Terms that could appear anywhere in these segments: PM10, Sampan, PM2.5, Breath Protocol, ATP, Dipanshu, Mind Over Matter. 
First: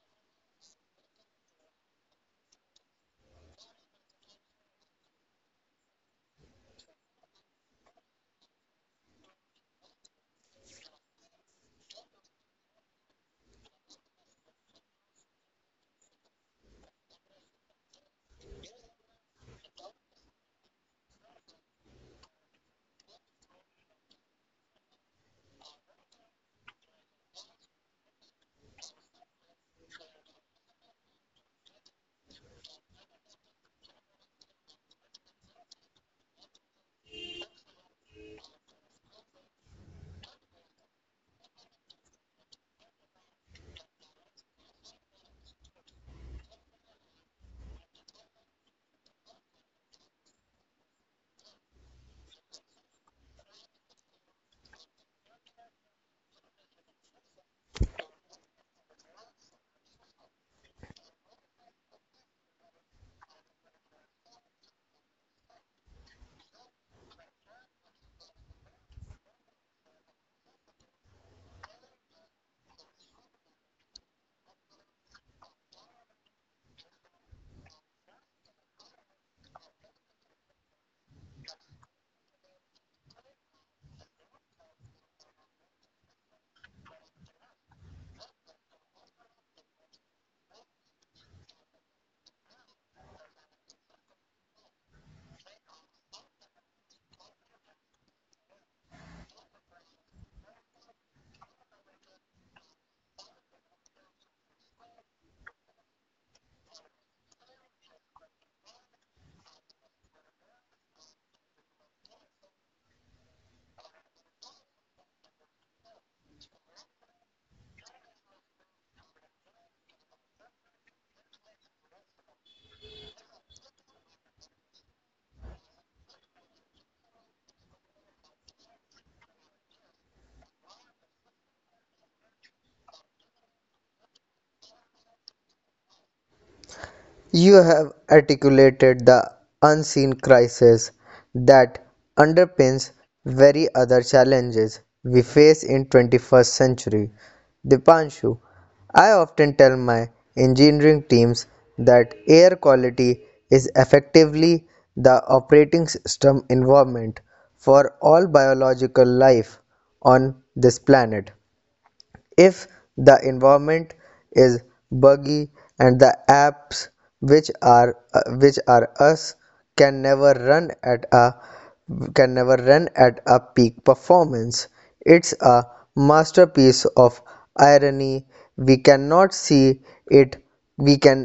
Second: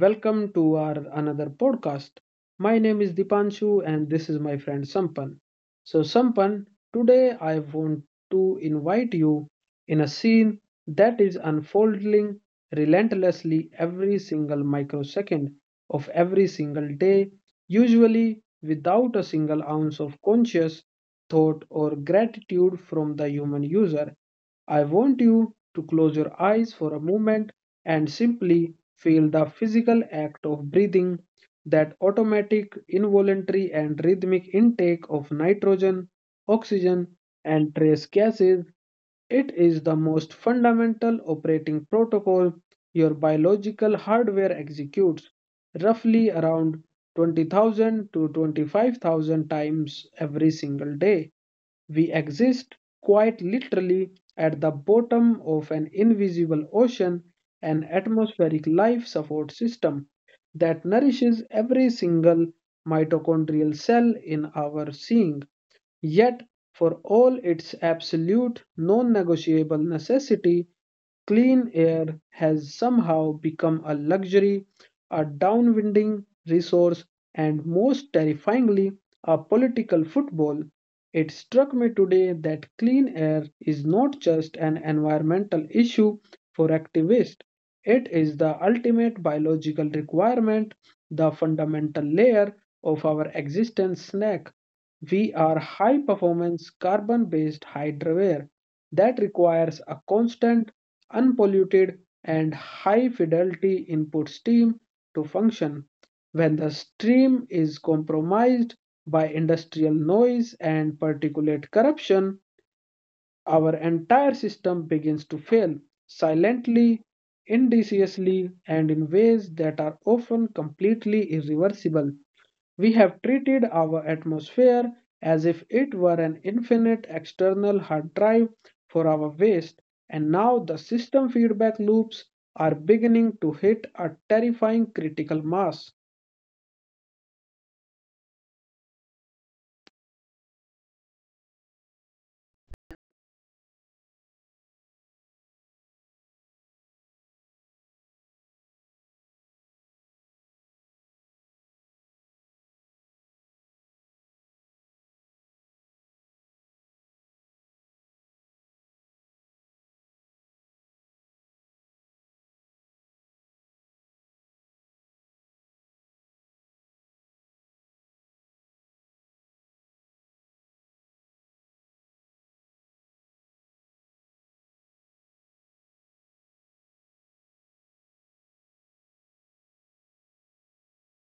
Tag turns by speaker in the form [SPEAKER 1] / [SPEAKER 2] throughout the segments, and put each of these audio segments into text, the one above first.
[SPEAKER 1] welcome to our another podcast. My name is Dipanshu, and this is my friend Sampan. So, Sampan, today I want to invite you in a scene that is unfolding relentlessly every single microsecond of every single day, usually without a single ounce of conscious thought or gratitude from the human user. I want you to close your eyes for a moment and simply feel the physical act of breathing, that automatic, involuntary, and rhythmic intake of nitrogen, oxygen, and trace gases. It is the most fundamental operating protocol your biological hardware executes roughly around 20,000 to 25,000 times every single day. We exist, quite literally, at the bottom of an invisible ocean, an atmospheric life support system that nourishes every single mitochondrial cell in our seeing. Yet, for all its absolute non negotiable necessity, clean air has somehow become a luxury, a downwinding resource, and most terrifyingly, a political football. It struck me today that clean air is not just an environmental issue for activists, it is the ultimate biological requirement, the fundamental layer of our existence snack. We are high performance carbon based hydroware that requires a constant, unpolluted, and high fidelity input stream to function. When the stream is compromised by industrial noise and particulate corruption, our entire system begins to fail silently, insidiously, and in ways that are often completely irreversible. We have treated our atmosphere as if it were an infinite external hard drive for our waste, and now the system feedback loops are beginning to hit a terrifying critical mass.
[SPEAKER 2] You have articulated the unseen crisis that underpins very other challenges we face in 21st century. Dipanshu, I often tell my engineering teams that air quality is effectively the operating system environment for all biological life on this planet. If the environment is buggy and the apps which are us can never run at a peak performance. It's a masterpiece of irony. We cannot see it, we can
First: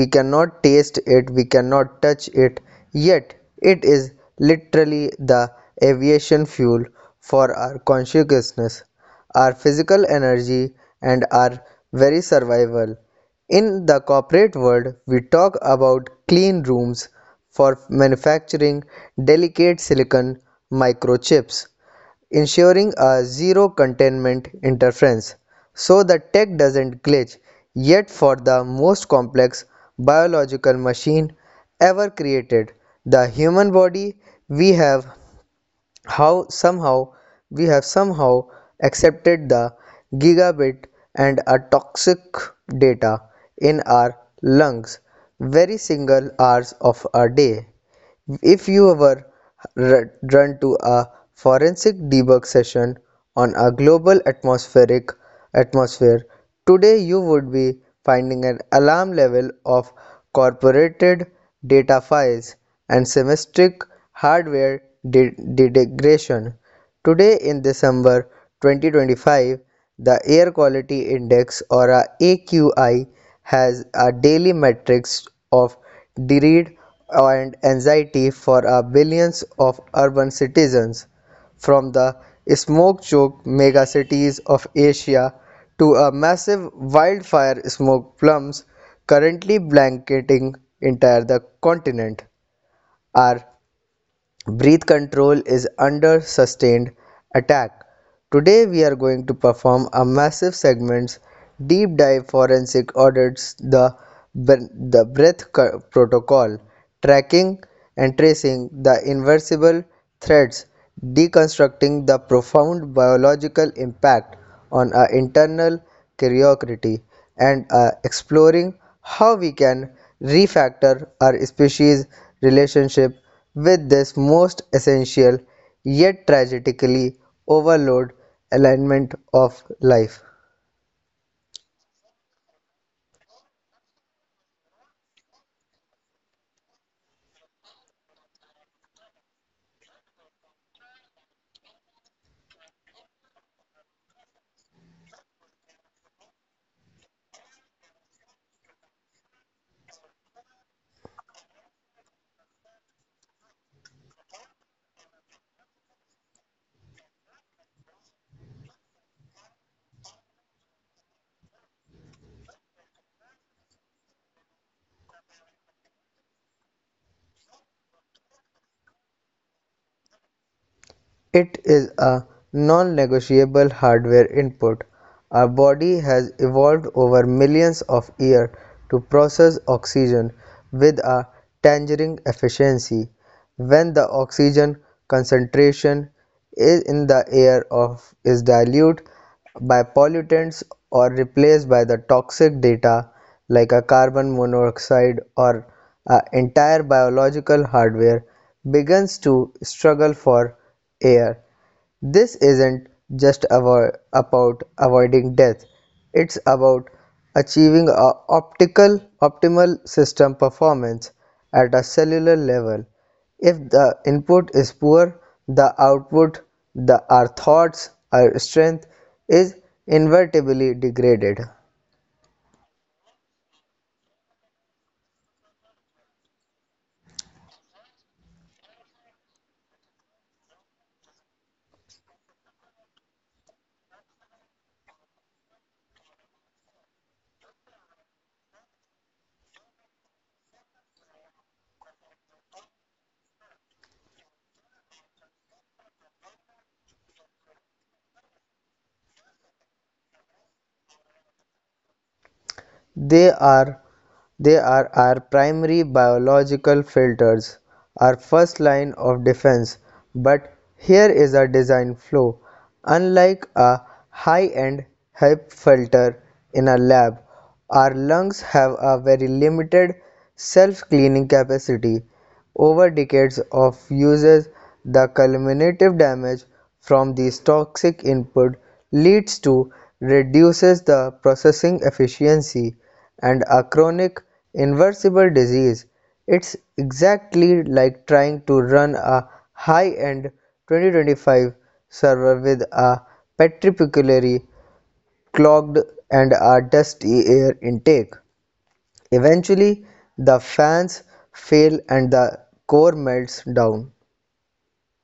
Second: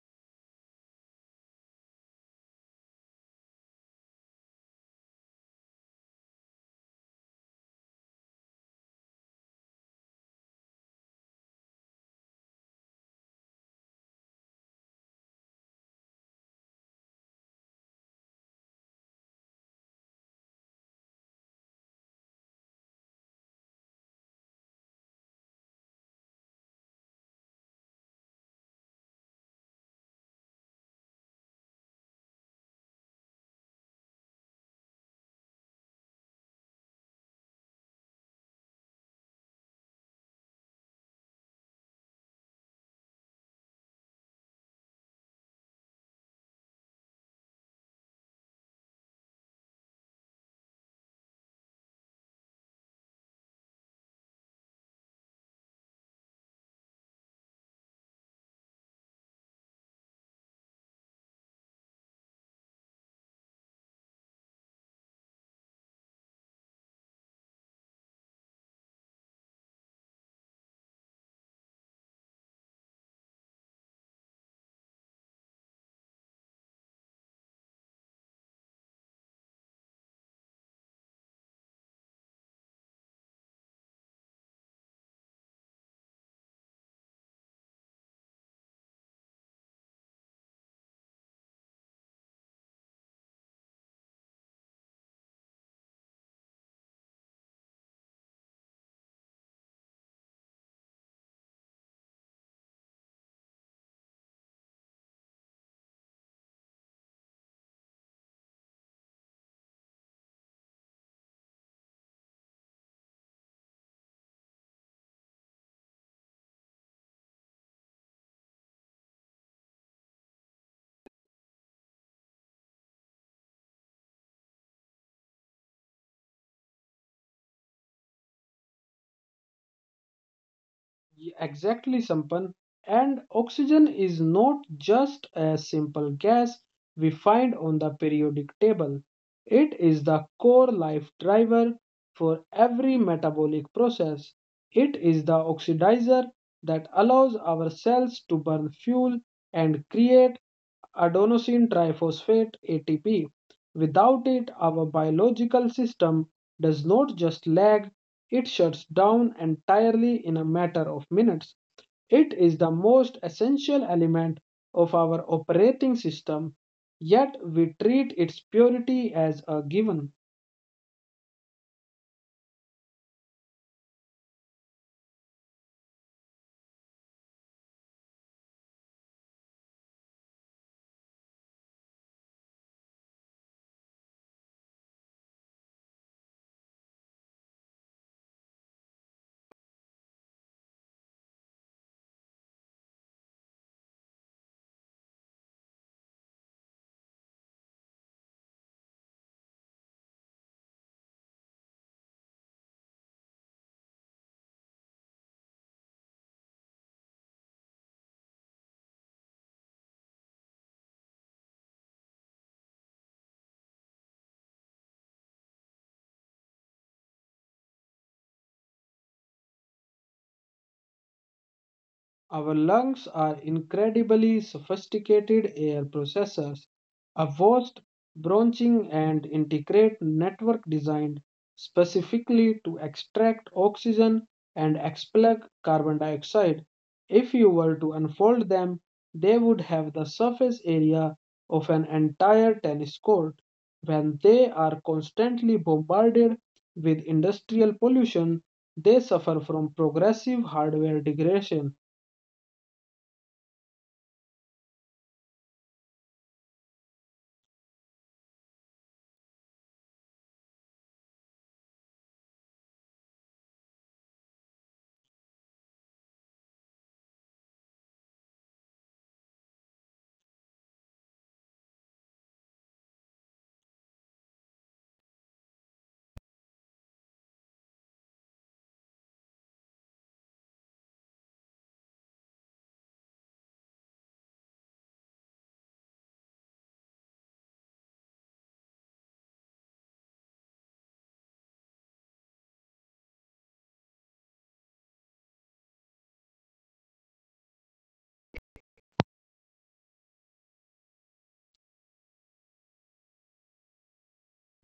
[SPEAKER 2] we cannot taste it, we cannot touch it, yet it is literally the aviation fuel for our consciousness, our physical energy, and our very survival. In the corporate world, we talk about clean rooms for manufacturing delicate silicon microchips, ensuring a zero containment interference so the tech doesn't glitch. Yet, for the most complex biological machine ever created, the human body, we have how somehow somehow accepted the gigabit and a toxic data in our lungs very single hours of a day. If you ever run to a forensic debug session on a global atmospheric atmosphere, today you would be finding an alarm level of corporated data files and semistic hardware degradation. Today in December 2025, the Air Quality Index or a AQI has a daily matrix of dread and anxiety for billions of urban citizens, from the smoke-choked megacities of Asia to a massive wildfire smoke plumes currently blanketing entire the continent are. Breath control is under sustained attack. Today we are going to perform a massive segments deep dive forensic audits the breath protocol, tracking and tracing the irreversible threads, deconstructing the profound biological impact on our internal curiosity, and are exploring how we can refactor our species relationship with this most essential yet tragically overloaded element of life.
[SPEAKER 1] Exactly, Sampan. And oxygen is not just a simple gas we find on the periodic table. It is the core life driver for every metabolic process. It is the oxidizer that allows our cells to burn fuel and create adenosine triphosphate ATP. Without it, our biological system does not just lag, it shuts down entirely in a matter of minutes. It is the most essential element of our operating system, yet we treat its purity as a given.
[SPEAKER 2] It is a non-negotiable hardware input. Our body has evolved over millions of years to process oxygen with a tangerine efficiency. When the oxygen concentration is in the air of is diluted by pollutants or replaced by the toxic data like a carbon monoxide or an entire biological hardware begins to struggle for air. This isn't just avo- about avoiding death, it's about achieving a optical optimal system performance at a cellular level. If the input is poor, the output, the our thoughts, our strength is inevitably degraded.
[SPEAKER 1] Our lungs are incredibly sophisticated air processors, a vast branching and integrate network designed specifically to extract oxygen and expel carbon dioxide. If you were to unfold them, they would have the surface area of an entire tennis court. When they are constantly bombarded with industrial pollution, they suffer from progressive hardware degradation.
[SPEAKER 2] They are they are our primary biological filters, our first line of defense. But here is a design flaw. Unlike a high-end HEP filter in a lab, our lungs have a very limited self-cleaning capacity. Over decades of uses, the cumulative damage from these toxic inputs leads to reduces the processing efficiency and a chronic irreversible disease. It's exactly like trying to run a high-end 2025 server with a particularly clogged and a dusty air intake. Eventually the fans fail and the core melts down.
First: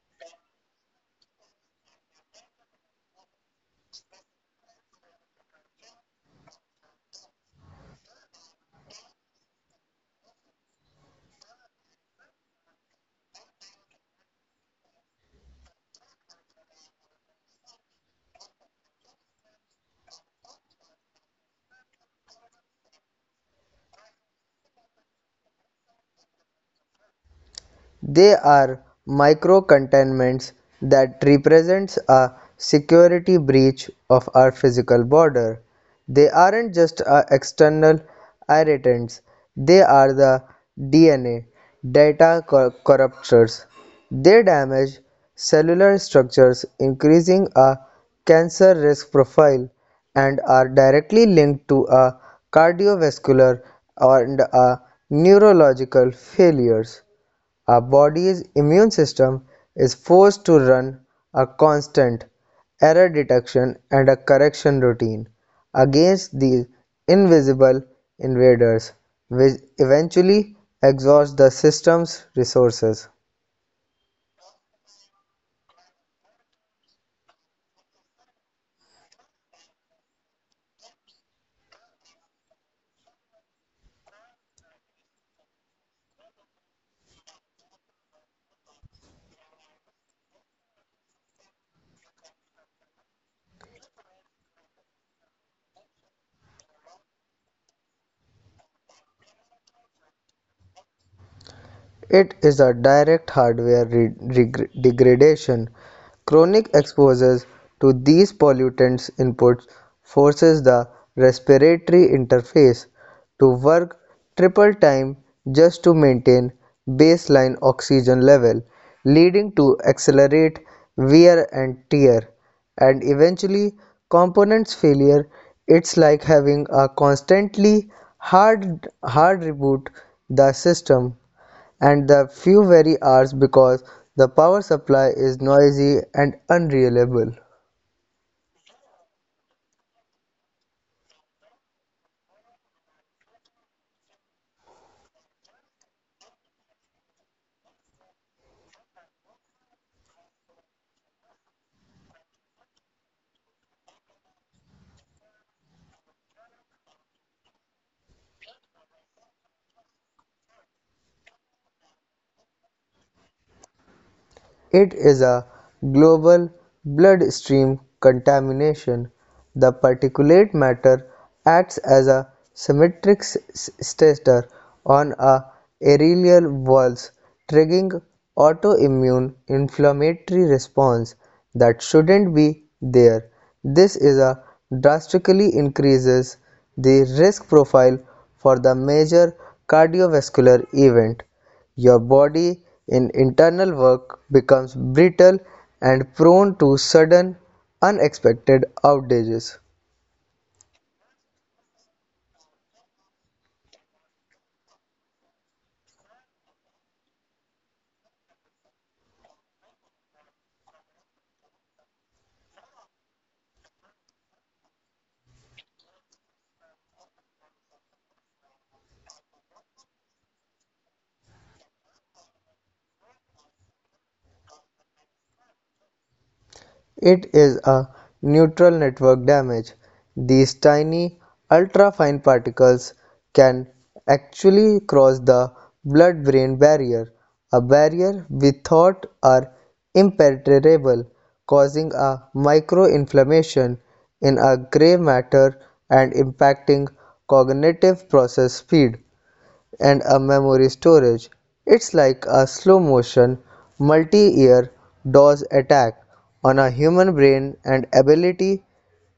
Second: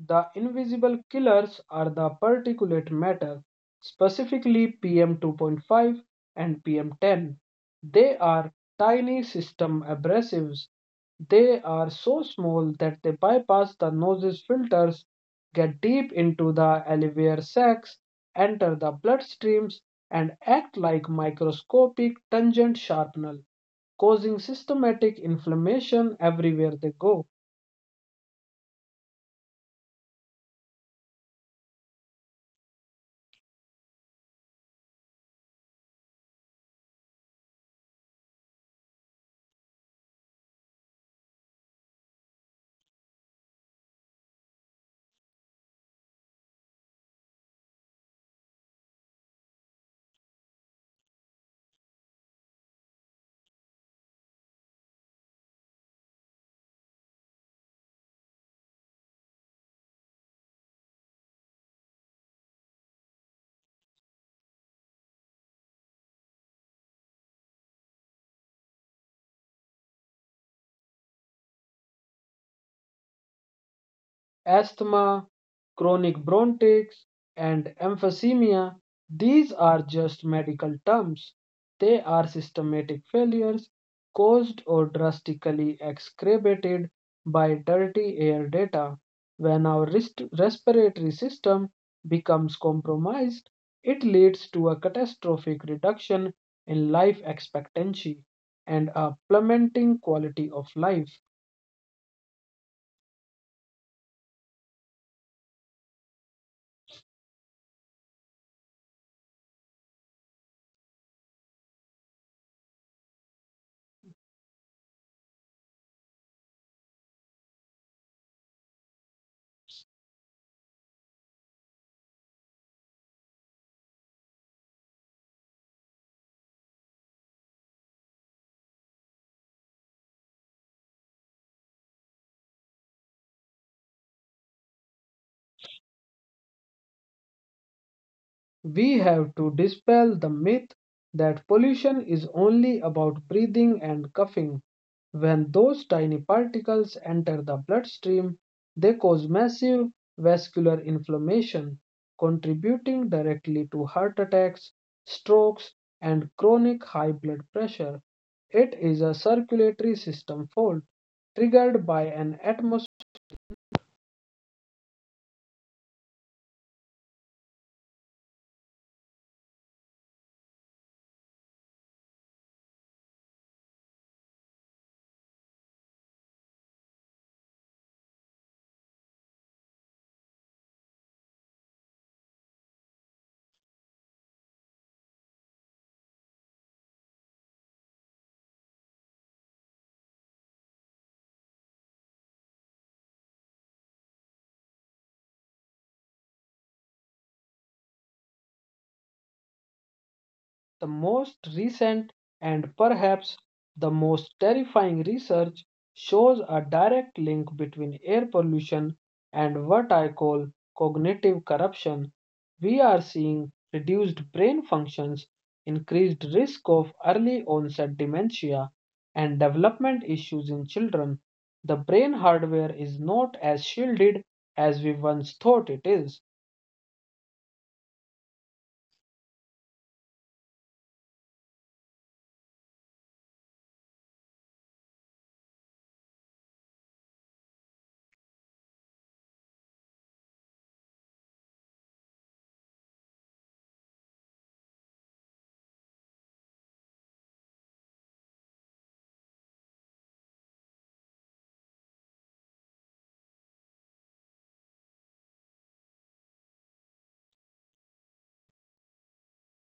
[SPEAKER 1] The invisible killers are the particulate matter, specifically PM2.5 and PM10. They are tiny system abrasives. They are so small that they bypass the nose's filters, get deep into the alveolar sacs, enter the bloodstreams, and act like microscopic tangent sharpener, causing systematic inflammation everywhere they go.
[SPEAKER 2] They are microcontainments that represents a security breach of our physical border. They aren't just external irritants. They are the DNA, data corruptors. They damage cellular structures, increasing a cancer risk profile, and are directly linked to a cardiovascular and a neurological failures. Our body's immune system is forced to run a constant error detection and a correction routine against these invisible invaders, which eventually exhausts the system's resources.
[SPEAKER 1] Asthma, chronic bronchitis, and emphysema. These are just medical terms. They are systematic failures caused or drastically exacerbated by dirty air data. When our respiratory system becomes compromised, it leads to a catastrophic reduction in life expectancy and a plummeting quality of life.
[SPEAKER 2] It is a direct hardware degradation. Chronic exposure to these pollutants inputs forces the respiratory interface to work triple time just to maintain baseline oxygen level, leading to accelerate wear and tear and eventually components failure. It's like having a constantly hard reboot the system and the few very hours because the power supply is noisy and unreliable.
[SPEAKER 1] We have to dispel the myth that pollution is only about breathing and coughing. When those tiny particles enter the bloodstream, they cause massive vascular inflammation, contributing directly to heart attacks, strokes, and chronic high blood pressure. It is a circulatory system fault triggered by an atmosphere.
[SPEAKER 2] It is a global bloodstream contamination. The particulate matter acts as a symmetric stressor on a aerial walls, triggering autoimmune inflammatory response that shouldn't be there. This is a drastically increases the risk profile for the major cardiovascular event. Your body in internal work becomes brittle and prone to sudden unexpected outages.
[SPEAKER 1] The most recent and perhaps the most terrifying research shows a direct link between air pollution and what I call cognitive corruption. We are seeing reduced brain functions, increased risk of early onset dementia, and development issues in children. The brain hardware is not as shielded as we once thought it is.
[SPEAKER 2] It is a neutral network damage. These tiny ultrafine particles can actually cross the blood-brain barrier, a barrier we thought are impenetrable, causing a microinflammation in our gray matter and impacting cognitive process speed and a memory storage. It's like a slow motion, multi year DOS attack on a human brain and ability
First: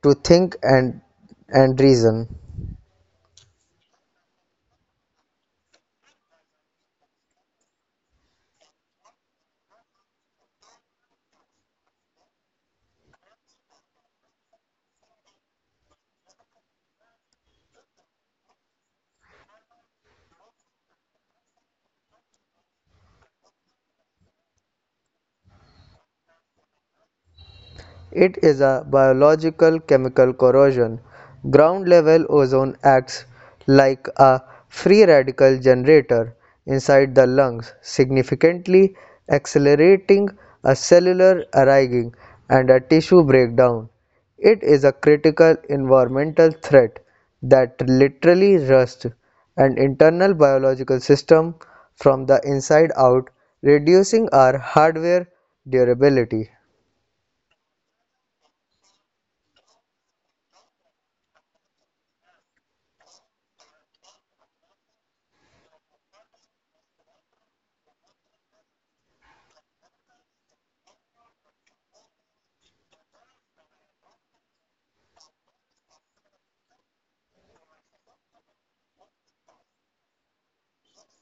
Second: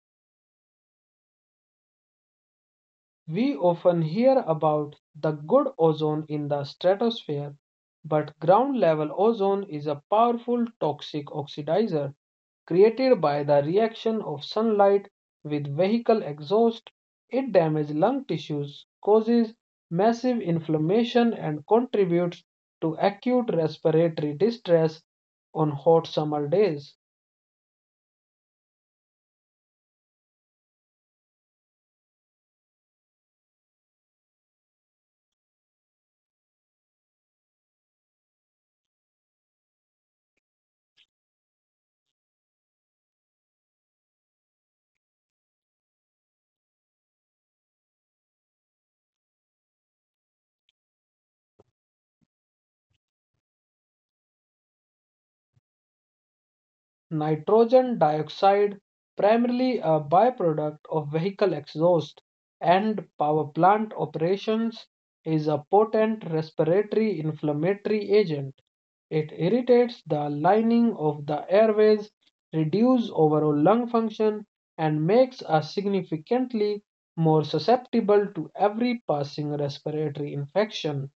[SPEAKER 2] to think and reason.
[SPEAKER 1] We often hear about the good ozone in the stratosphere, but ground level ozone is a powerful toxic oxidizer created by the reaction of sunlight with vehicle exhaust. It damages lung tissues, causes massive inflammation, and contributes to acute respiratory distress on hot summer days.
[SPEAKER 2] It is a biological chemical corrosion. Ground level ozone acts like a free radical generator inside the lungs, significantly accelerating a cellular arraying and a tissue breakdown. It is a critical environmental threat that literally rusts an internal biological system from the inside out, reducing our hardware durability.
[SPEAKER 1] Nitrogen dioxide, primarily a byproduct of vehicle exhaust and power plant operations, is a potent respiratory inflammatory agent. It irritates the lining of the airways, reduces overall lung function, and makes us significantly more susceptible to every passing respiratory infection.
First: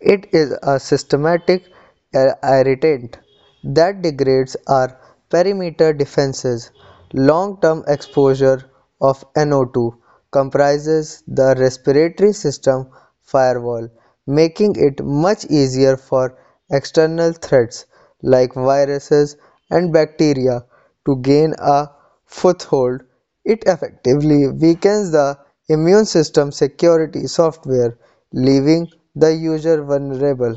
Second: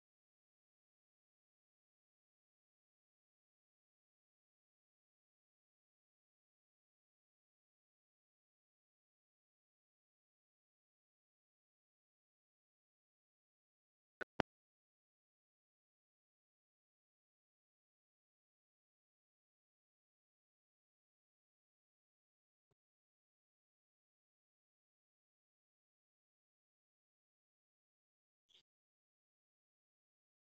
[SPEAKER 2] It is a systematic irritant that degrades our perimeter defenses. Long-term exposure of NO2 comprises the respiratory system firewall, making it much easier for external threats like viruses and bacteria to gain a foothold. It effectively weakens the immune system security software, leaving the user vulnerable.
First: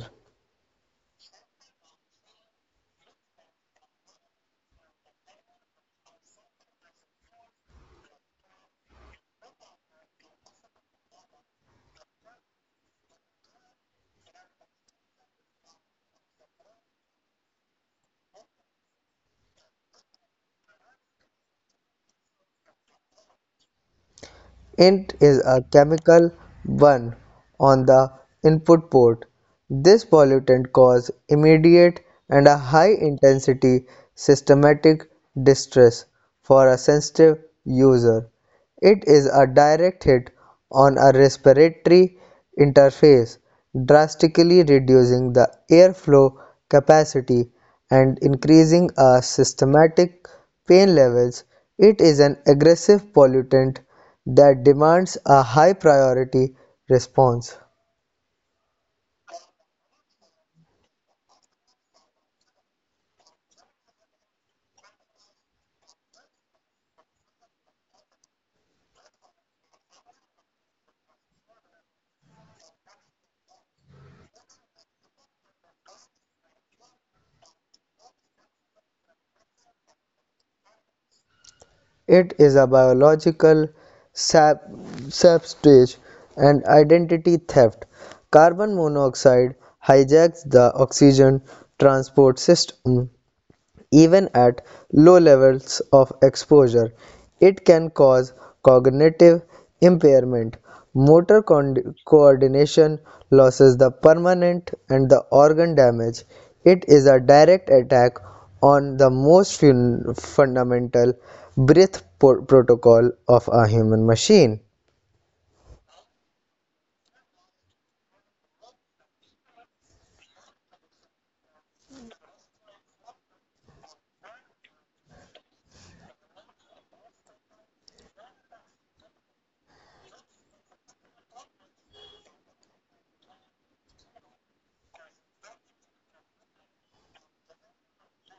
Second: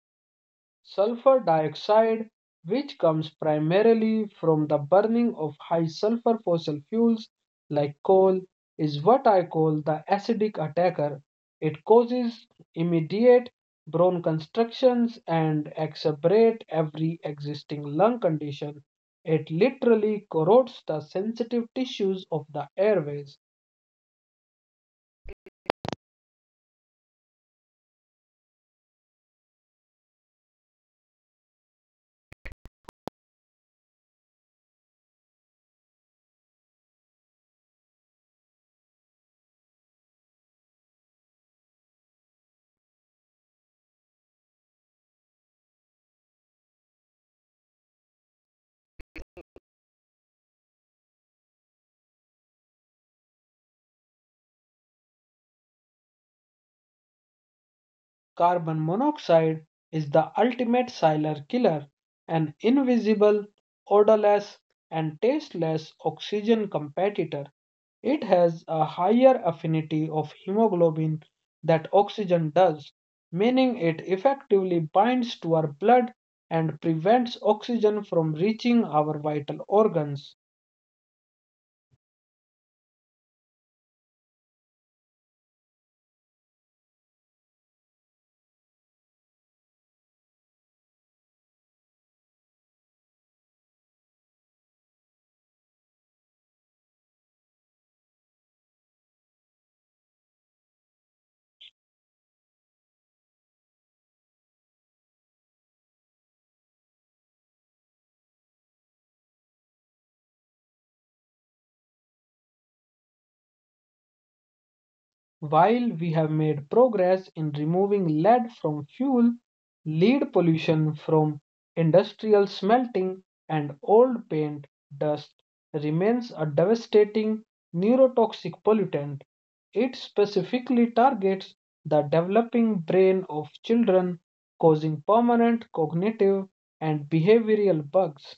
[SPEAKER 1] Sulfur dioxide, which comes primarily from the burning of high sulfur fossil fuels like coal, is what I call the acidic attacker. It causes immediate bone constrictions and exacerbate every existing lung condition. It literally corrodes the sensitive tissues of the airways.
[SPEAKER 2] Int is a chemical one on the input port. This pollutant causes immediate and a high intensity systematic distress for a sensitive user. It is a direct hit on a respiratory interface, drastically reducing the airflow capacity and increasing our systematic pain levels. It is an aggressive pollutant that demands a high priority response.
[SPEAKER 1] Carbon monoxide is the ultimate silent killer, an invisible, odorless, and tasteless oxygen competitor. It has a higher affinity of hemoglobin that oxygen does, meaning it effectively binds to our blood and prevents oxygen from reaching our vital organs.
[SPEAKER 2] It is a biological sap- sabotage and identity theft. Carbon monoxide hijacks the oxygen transport system. Even at low levels of exposure, it can cause cognitive impairment. Motor coordination losses, the permanent and the organ damage. It is a direct attack on the most fundamental breath protocol of a human machine.
[SPEAKER 1] While we have made progress in removing lead from fuel, lead pollution from industrial smelting and old paint dust remains a devastating neurotoxic pollutant. It specifically targets the developing brain of children, causing permanent cognitive and behavioral bugs.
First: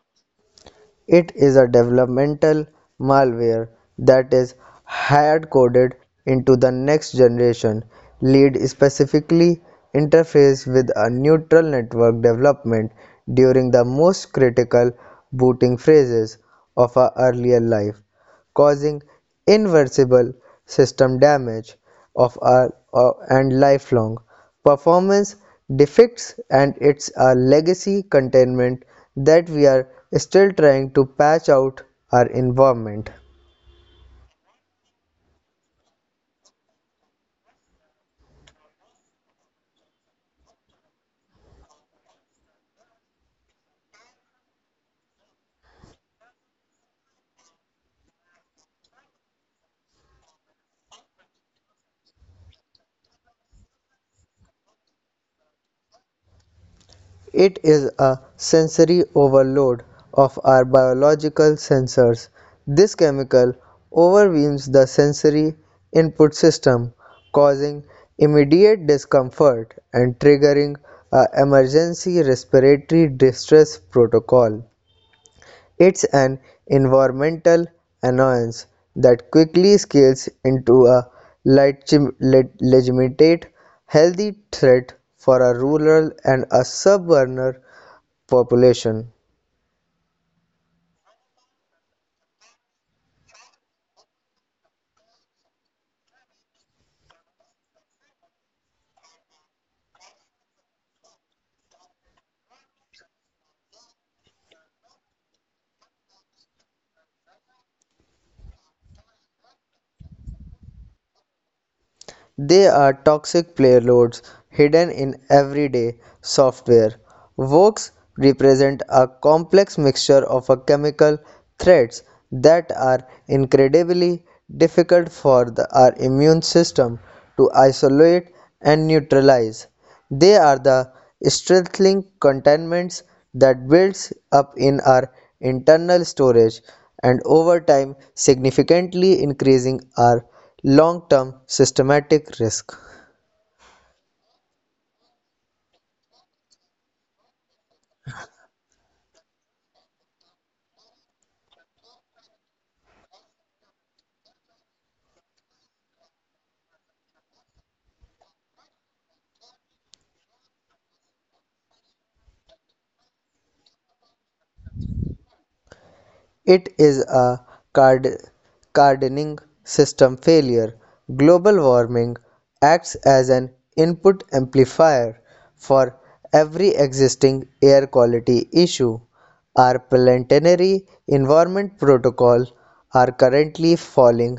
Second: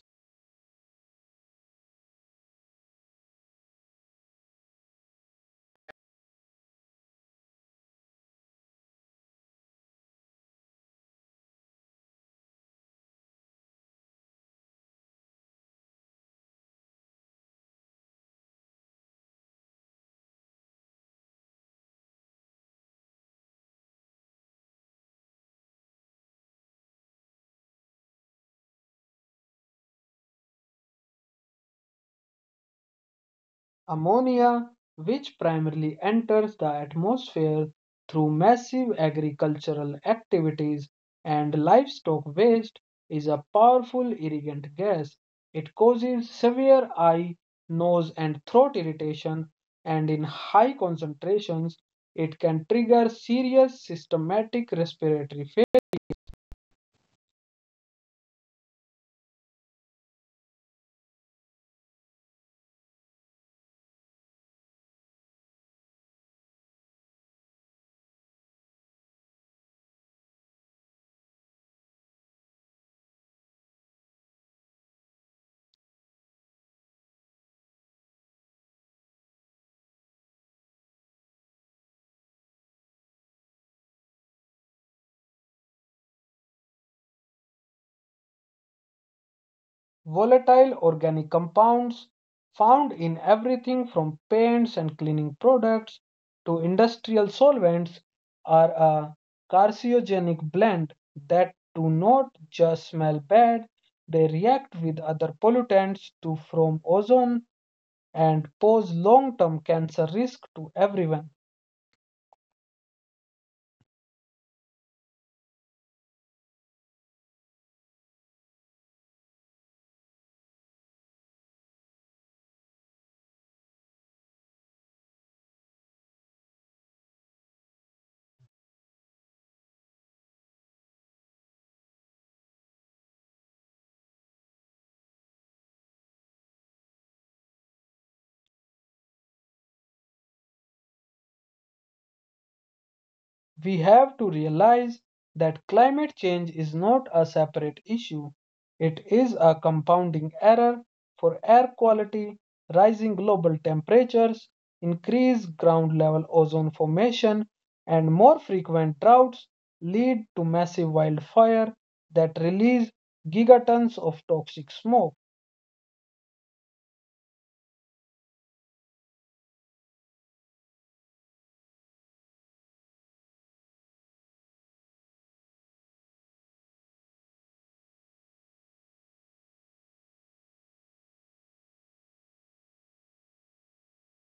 [SPEAKER 2] It is a developmental malware that is hard-coded into the next generation. Lead specifically interface with a neutral network development during the most critical booting phases of our earlier life, causing irreversible system damage of our and lifelong performance defects. And it's a legacy containment that we are still trying to patch out our environment.
[SPEAKER 1] Ammonia, which primarily enters the atmosphere through massive agricultural activities and livestock waste, is a powerful irrigant gas. It causes severe eye, nose, and throat irritation, and in high concentrations, it can trigger serious systematic respiratory.
[SPEAKER 2] It is a sensory overload of our biological sensors. This chemical overwhelms the sensory input system, causing immediate discomfort and triggering an emergency respiratory distress protocol. It's an environmental annoyance that quickly scales into a legitimate healthy threat for a rural and a suburban population.
[SPEAKER 1] Volatile organic compounds found in everything from paints and cleaning products to industrial solvents are a carcinogenic blend that do not just smell bad, they react with other pollutants to form ozone and pose long-term cancer risk to everyone.
[SPEAKER 2] They are toxic payloads hidden in everyday software. Vox represent a complex mixture of a chemical threats that are incredibly difficult for our immune system to isolate and neutralize. They are the strengthening contaminants that builds up in our internal storage and over time significantly increasing our long-term systematic risk.
[SPEAKER 1] We have to realize that climate change is not a separate issue, it is a compounding error for air quality. Rising global temperatures, increased ground level ozone formation, and more frequent droughts lead to massive wildfire that release gigatons of toxic smoke.
[SPEAKER 2] It is a card- gardening system failure. Global warming acts as an input amplifier for every existing air quality issue. Our planetary environment protocol are currently falling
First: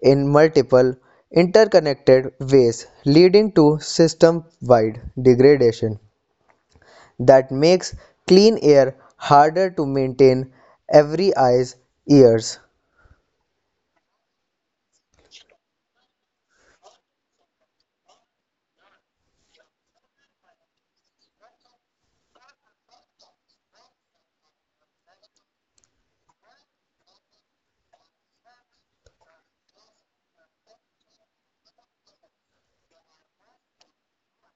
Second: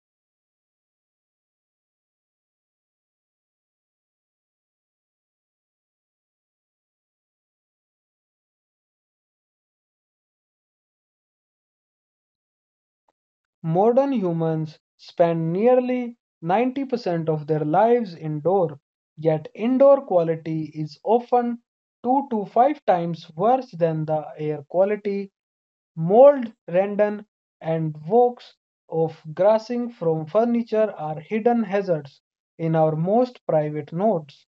[SPEAKER 2] in multiple interconnected ways, leading to system wide degradation that makes clean air harder to maintain every eye's ears.
[SPEAKER 1] Modern humans spend nearly 90% of their lives indoor, yet indoor quality is often 2 to 5 times worse than the air quality. Mold, rendon, and walks of grassing from furniture are hidden hazards in our most private nodes.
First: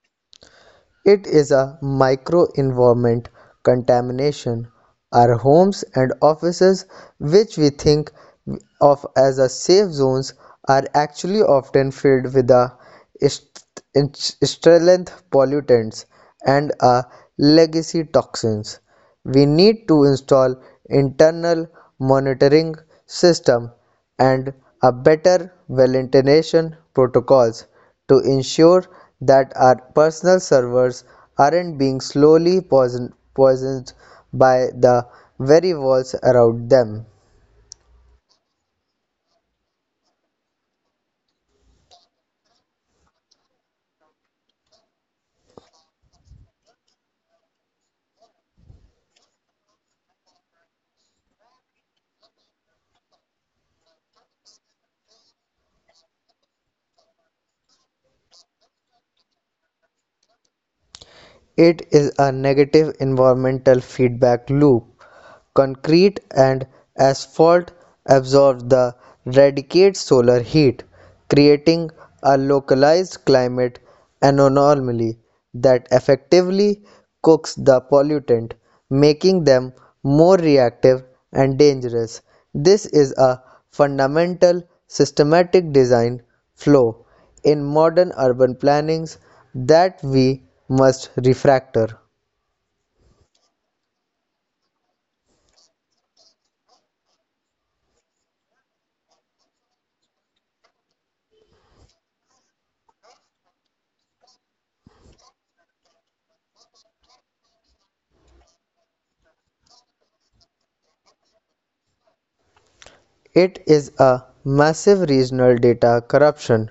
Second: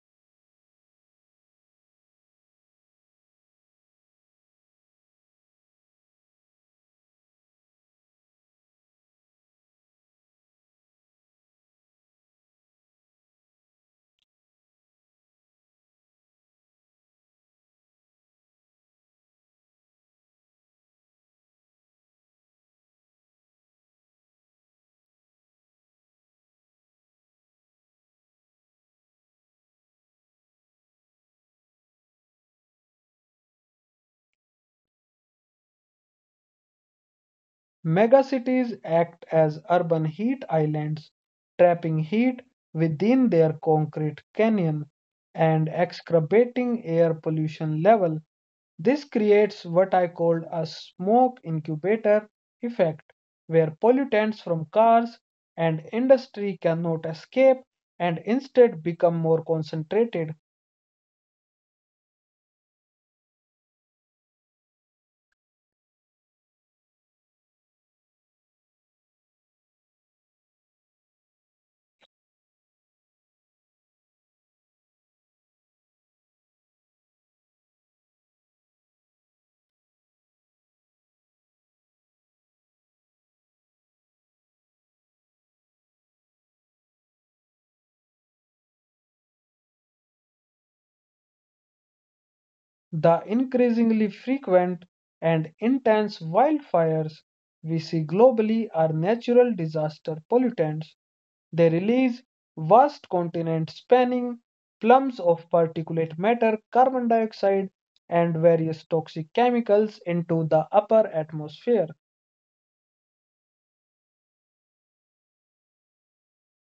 [SPEAKER 2] It is a microenvironment contamination. Our homes and offices, which we think of as a safe zones, are actually often filled with a est- Sterleth pollutants and legacy toxins. We need to install internal monitoring system and a better validation protocols to ensure that our personal servers aren't being slowly poisoned by the very walls around them.
[SPEAKER 1] Megacities act as urban heat islands, trapping heat within their concrete canyon and exacerbating air pollution level. This creates what I call a smoke incubator effect, where pollutants from cars and industry cannot escape and instead become more concentrated.
[SPEAKER 2] It is a negative environmental feedback loop. Concrete and asphalt absorb the radiate solar heat, creating a localized climate anomaly that effectively cooks the pollutant, making them more reactive and dangerous. This is a fundamental systematic design flaw in modern urban plannings that we must refractor.
[SPEAKER 1] The increasingly frequent and intense wildfires we see globally are natural disaster pollutants. They release vast continent spanning plumes of particulate matter, carbon dioxide, and various toxic chemicals into the upper atmosphere.
[SPEAKER 2] It is a massive regional data corruption.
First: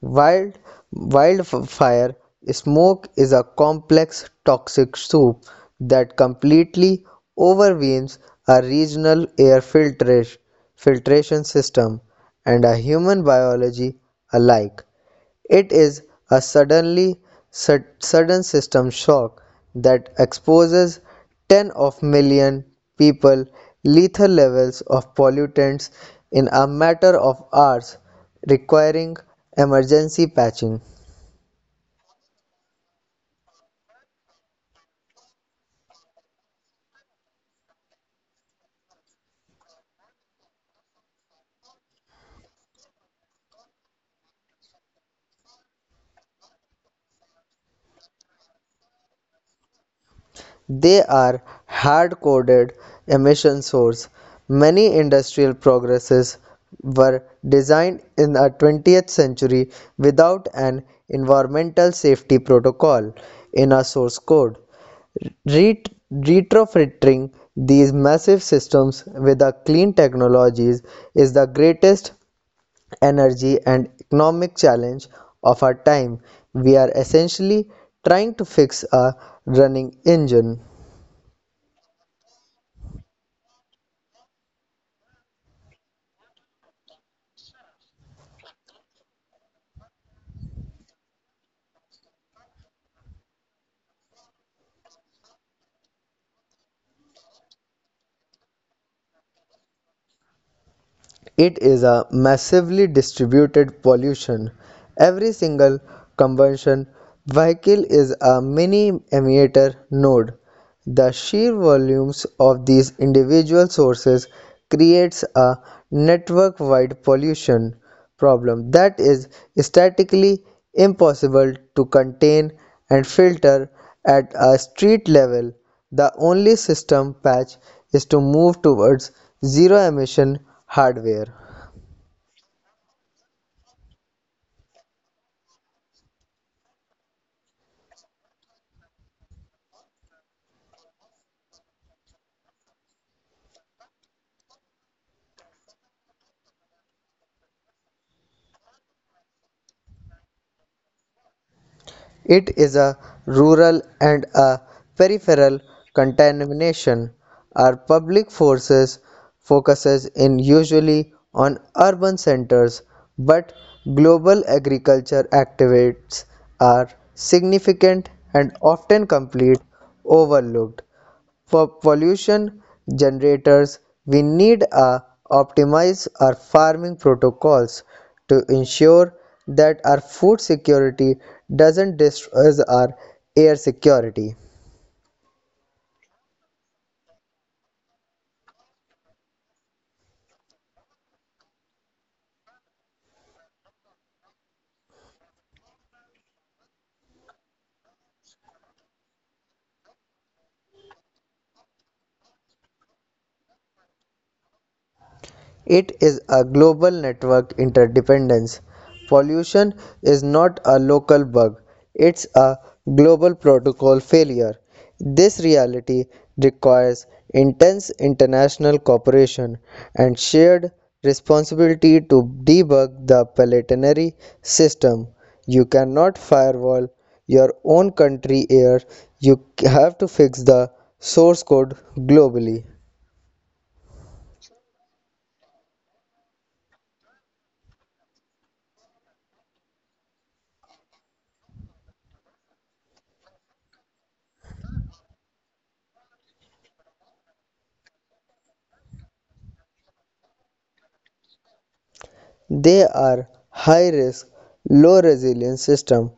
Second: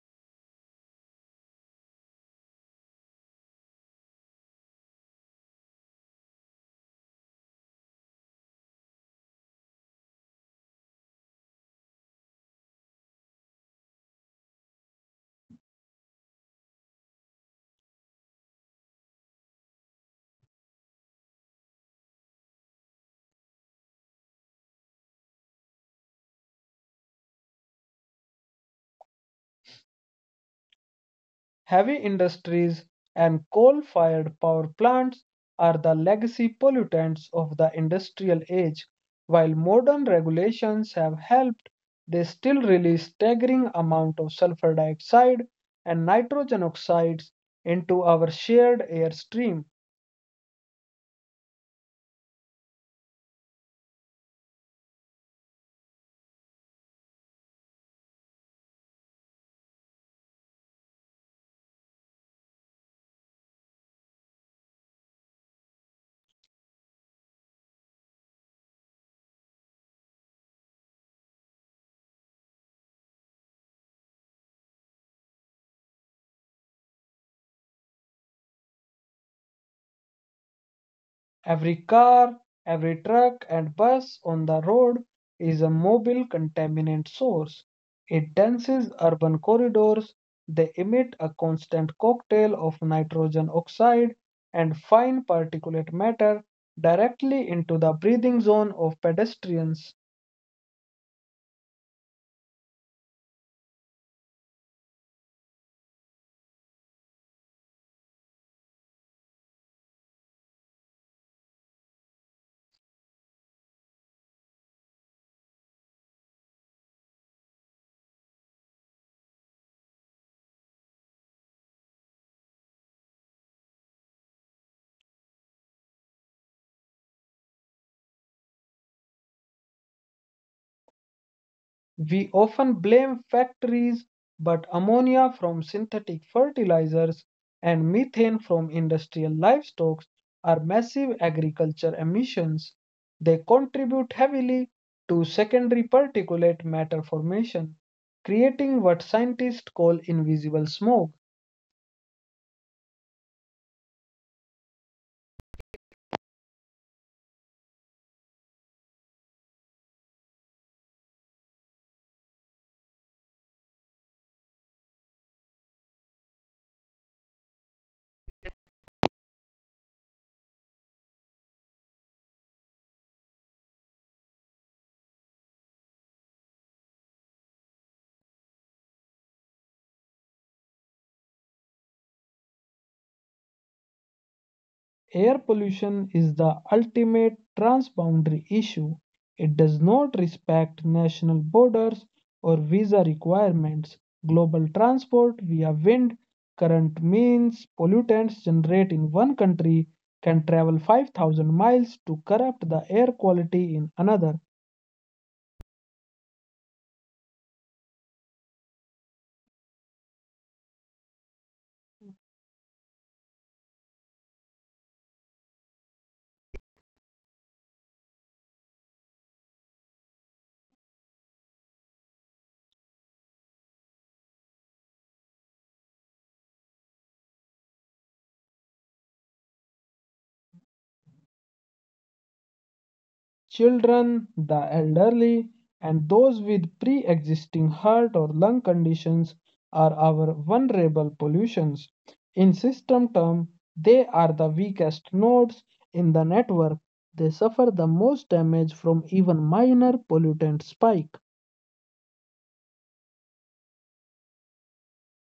[SPEAKER 2] Wild Wildfire smoke is a complex toxic soup that completely overwhelms a regional air filtration system and a human biology alike. It is a sudden system shock that exposes ten of million people lethal levels of pollutants in a matter of hours, requiring emergency patching.
[SPEAKER 1] Heavy industries and coal-fired power plants are the legacy pollutants of the industrial age. While modern regulations have helped, they still release staggering amount of sulfur dioxide and nitrogen oxides into our shared air stream.
[SPEAKER 2] They are hard-coded emission source. Many industrial progresses were designed in the 20th century without an environmental safety protocol in a source code. Retrofitting these massive systems with a clean technologies is the greatest energy and economic challenge of our time. We are essentially trying to fix a running engine.
[SPEAKER 1] Every car, every truck and bus on the road is a mobile contaminant source. It denses urban corridors. They emit a constant cocktail of nitrogen oxide and fine particulate matter directly into the breathing zone of pedestrians.
[SPEAKER 2] It is a massively distributed pollution. Every single combustion vehicle is a mini emitter node. The sheer volumes of these individual sources creates a network-wide pollution problem that is statically impossible to contain and filter at a street level. The only system patch is to move towards zero-emission hardware.
[SPEAKER 1] We often blame factories, but ammonia from synthetic fertilizers and methane from industrial livestock are massive agriculture emissions. They contribute heavily to secondary particulate matter formation, creating what scientists call invisible smoke.
[SPEAKER 2] It is a rural and a peripheral contamination. Our public forces focuses in usually on urban centers, but global agriculture activities are significant and often complete overlooked. For pollution generators, we need a optimize our farming protocols to ensure that our food security doesn't destroy our air security.
[SPEAKER 1] Air pollution is the ultimate transboundary issue. It does not respect national borders or visa requirements. Global transport via wind current means pollutants generated in one country can travel 5,000 miles to corrupt the air quality in another.
[SPEAKER 2] It is a global network interdependence. Pollution is not a local bug, it's a global protocol failure. This reality requires intense international cooperation and shared responsibility to debug the planetary system. You cannot firewall your own country air, you have to fix the source code globally.
[SPEAKER 1] Children, the elderly, and those with pre existing heart or lung conditions are our vulnerable pollutions. In system terms, they are the weakest nodes in the network. They suffer the most damage from even minor pollutant spike.
[SPEAKER 2] They are high risk, low resilience systems.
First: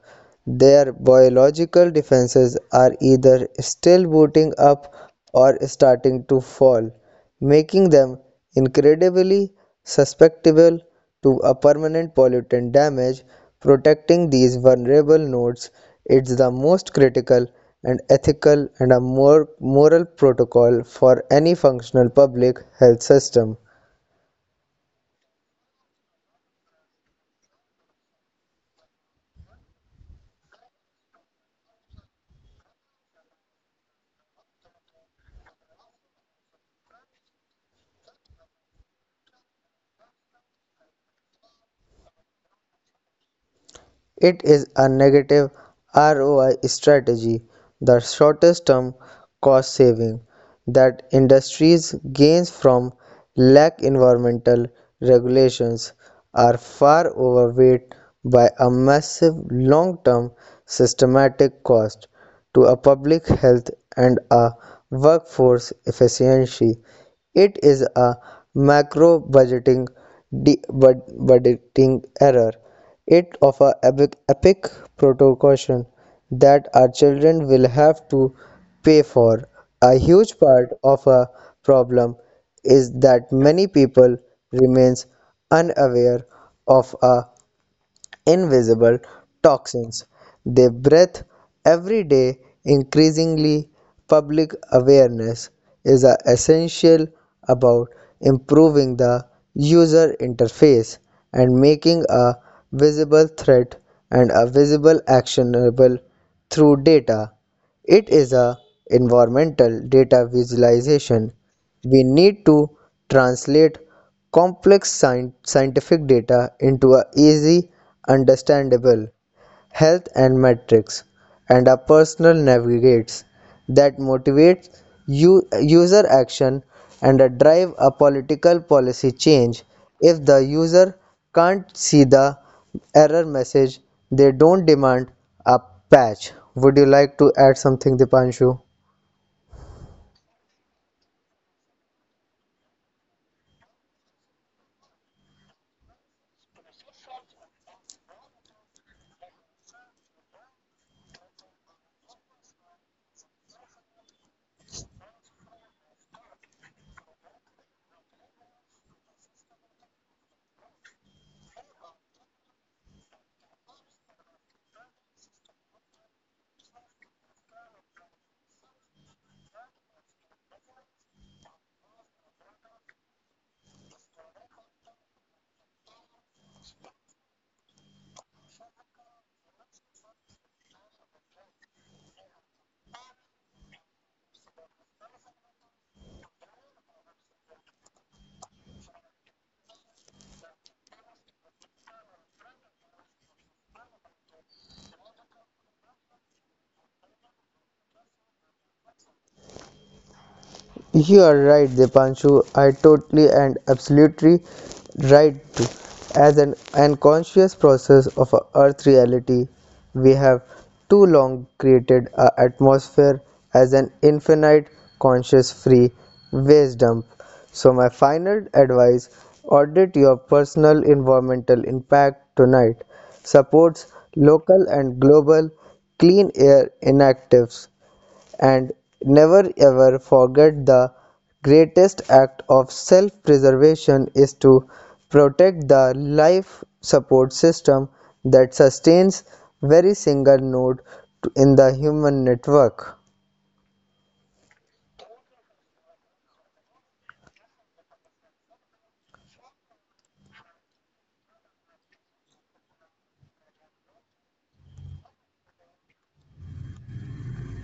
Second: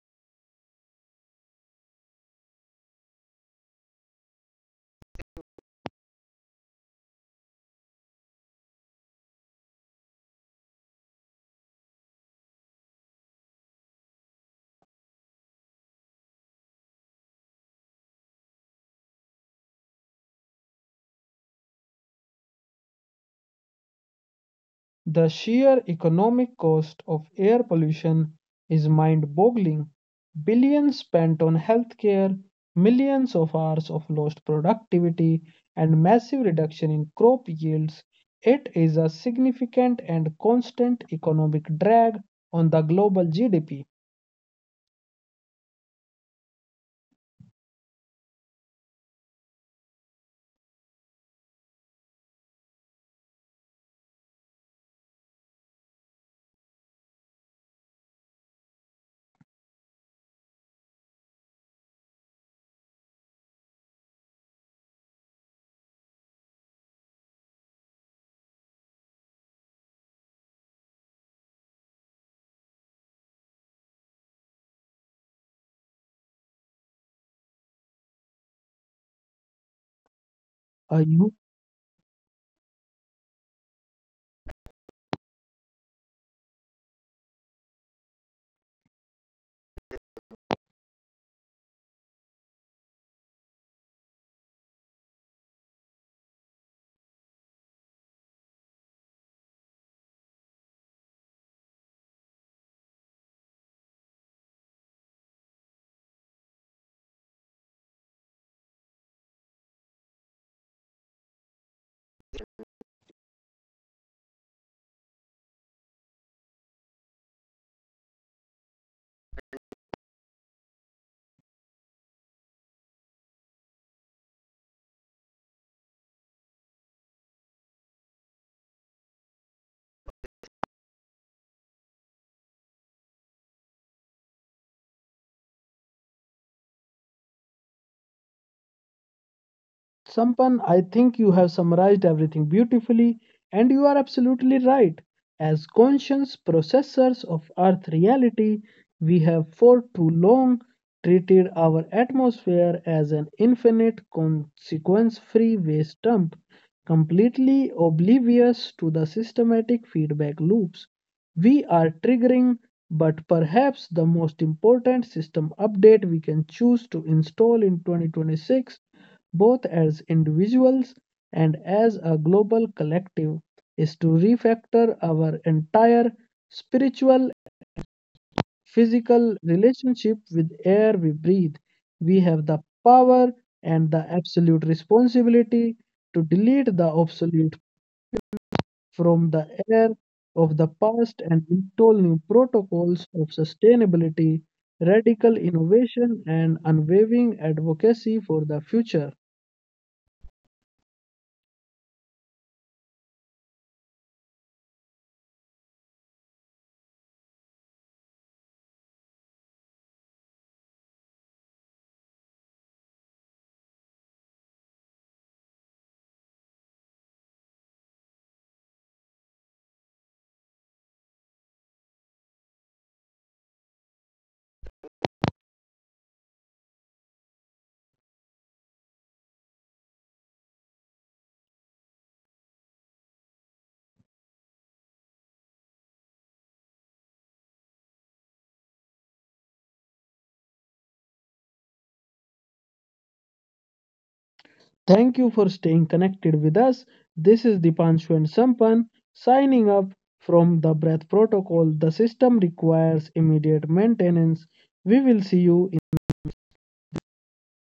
[SPEAKER 2] Their biological defenses are either still booting up or starting to fall, making them incredibly susceptible to a permanent pollutant damage. Protecting these vulnerable nodes is the most critical and ethical and a more moral protocol for any functional public health system.
[SPEAKER 1] The sheer economic cost of air pollution is mind boggling. Billions spent on healthcare, millions of hours of lost productivity, and massive reduction in crop yields. It is a significant and constant economic drag on the global GDP.
[SPEAKER 2] It is a negative ROI strategy. The shortest term cost saving that industries gain from lack environmental regulations are far overweight by a massive long-term systematic cost to a public health and a workforce efficiency. It is a macro budgeting error it of a epic proportion that our children will have to pay for. A huge part
[SPEAKER 1] Uh,
[SPEAKER 2] of a
[SPEAKER 1] you,
[SPEAKER 2] problem is that many people remains unaware of a invisible toxins they breathe every day. Increasingly, public awareness is essential about improving the user interface and making a visible threat and a visible actionable through data. It is a environmental data visualization. We need to translate complex scientific data into a easy, understandable health and metrics and a personal navigates that motivates user action and a drive a political policy change. If the user can't see the error message, they don't demand a patch. Would you like to add something, Dipanshu?
[SPEAKER 1] Sampan, I think you have summarized everything beautifully, and you are absolutely right. As conscious processors of Earth reality, we have for too long treated our atmosphere as an infinite consequence free waste dump, completely oblivious to the systematic feedback loops we are triggering, but perhaps the most important system update we can choose to install in 2026, both as individuals and as a global collective, is to refactor our entire spiritual physical relationship with air we breathe. We have the power and the absolute responsibility to delete the obsolete from the air of the past and install new protocols of sustainability, radical innovation, and unwavering advocacy for the future.
[SPEAKER 2] You are right, Dipanshu. I totally and absolutely right. As an unconscious process of our Earth reality, we have too long created our atmosphere as an infinite conscious free waste dump. So, my final advice, audit your personal environmental impact tonight. Supports local and global clean air inactives, and never ever forget the greatest act of self preservation is to protect the life support system that sustains very single node in the human network.
[SPEAKER 1] Thank you for staying connected with us. This is Dipanshu and Sampan signing up from the Breath Protocol. The system requires immediate maintenance. We will see you in